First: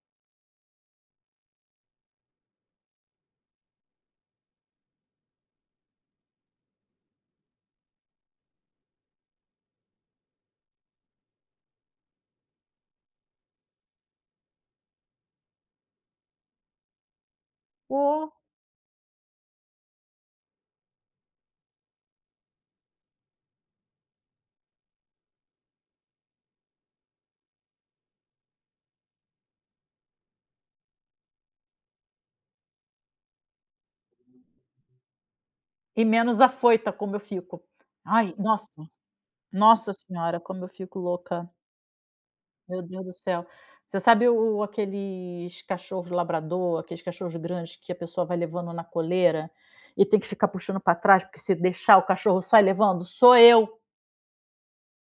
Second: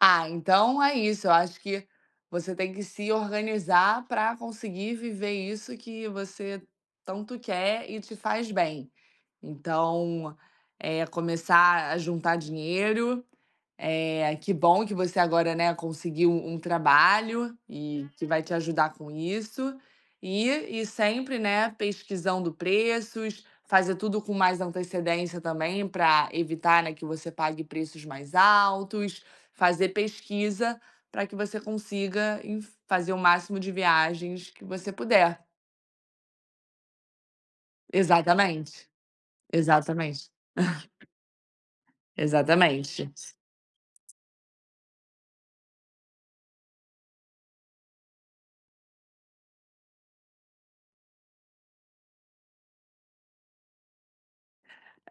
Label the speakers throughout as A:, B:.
A: Ah, então é isso, eu acho que você tem que se organizar para conseguir viver isso que você tanto quer e te faz bem. Então, é começar a juntar dinheiro. Eh, que bom que você agora, né, conseguiu um trabalho, e que
B: Ô.
A: vai te ajudar com isso. E e sempre, né, pesquisando preços. Fazer tudo com mais antecedência também, para evitar, né, que você pague preços mais altos. Fazer pesquisa, para que você consiga inf fazer o máximo de viagens que você puder.
B: E menos afoita, como eu fico. Ai, nossa.
A: Exatamente,
B: Nossa
A: exatamente.
B: senhora, como eu fico louca. Meu Deus
A: Exatamente.
B: do céu. Você sabe o o aqueles cachorros labrador, aqueles cachorros grandes que a pessoa vai levando na coleira, e tem que ficar puxando para trás, porque se deixar o cachorro sai levando? Sou eu.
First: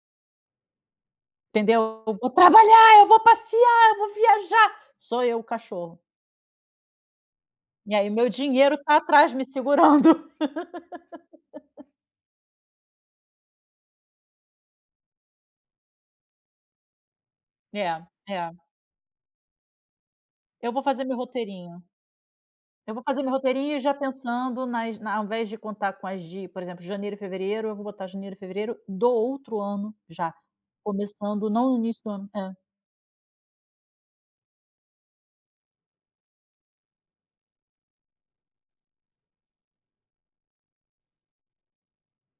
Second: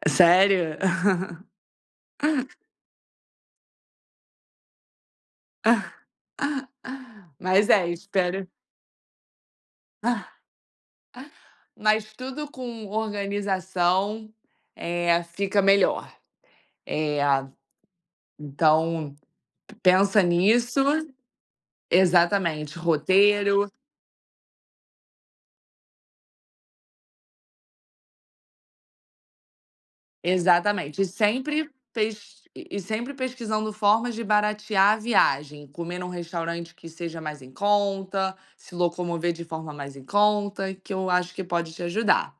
A: Sério?
B: Entendeu, "eu vou trabalhar, eu vou passear, eu vou viajar", sou eu o cachorro.
A: Mas é,
B: E aí meu
A: espero
B: dinheiro está atrás me segurando.
A: Mas tudo com organização, eh, fica melhor, eh,
B: É, é.
A: então p pensa
B: Eu
A: nisso.
B: vou fazer meu roteirinho.
A: Exatamente,
B: Eu vou fazer meu
A: roteiro
B: roteirinho já pensando nas na ao invés de contar com as de, por exemplo, janeiro e fevereiro, eu vou botar janeiro e fevereiro do outro ano já,
A: Exatamente. E
B: começando
A: sempre
B: não no início do ano
A: pes e
B: é.
A: e sempre pesquisando formas de baratear a viagem, comer em um restaurante que seja mais em conta, se locomover de forma mais em conta, que eu acho que pode te ajudar.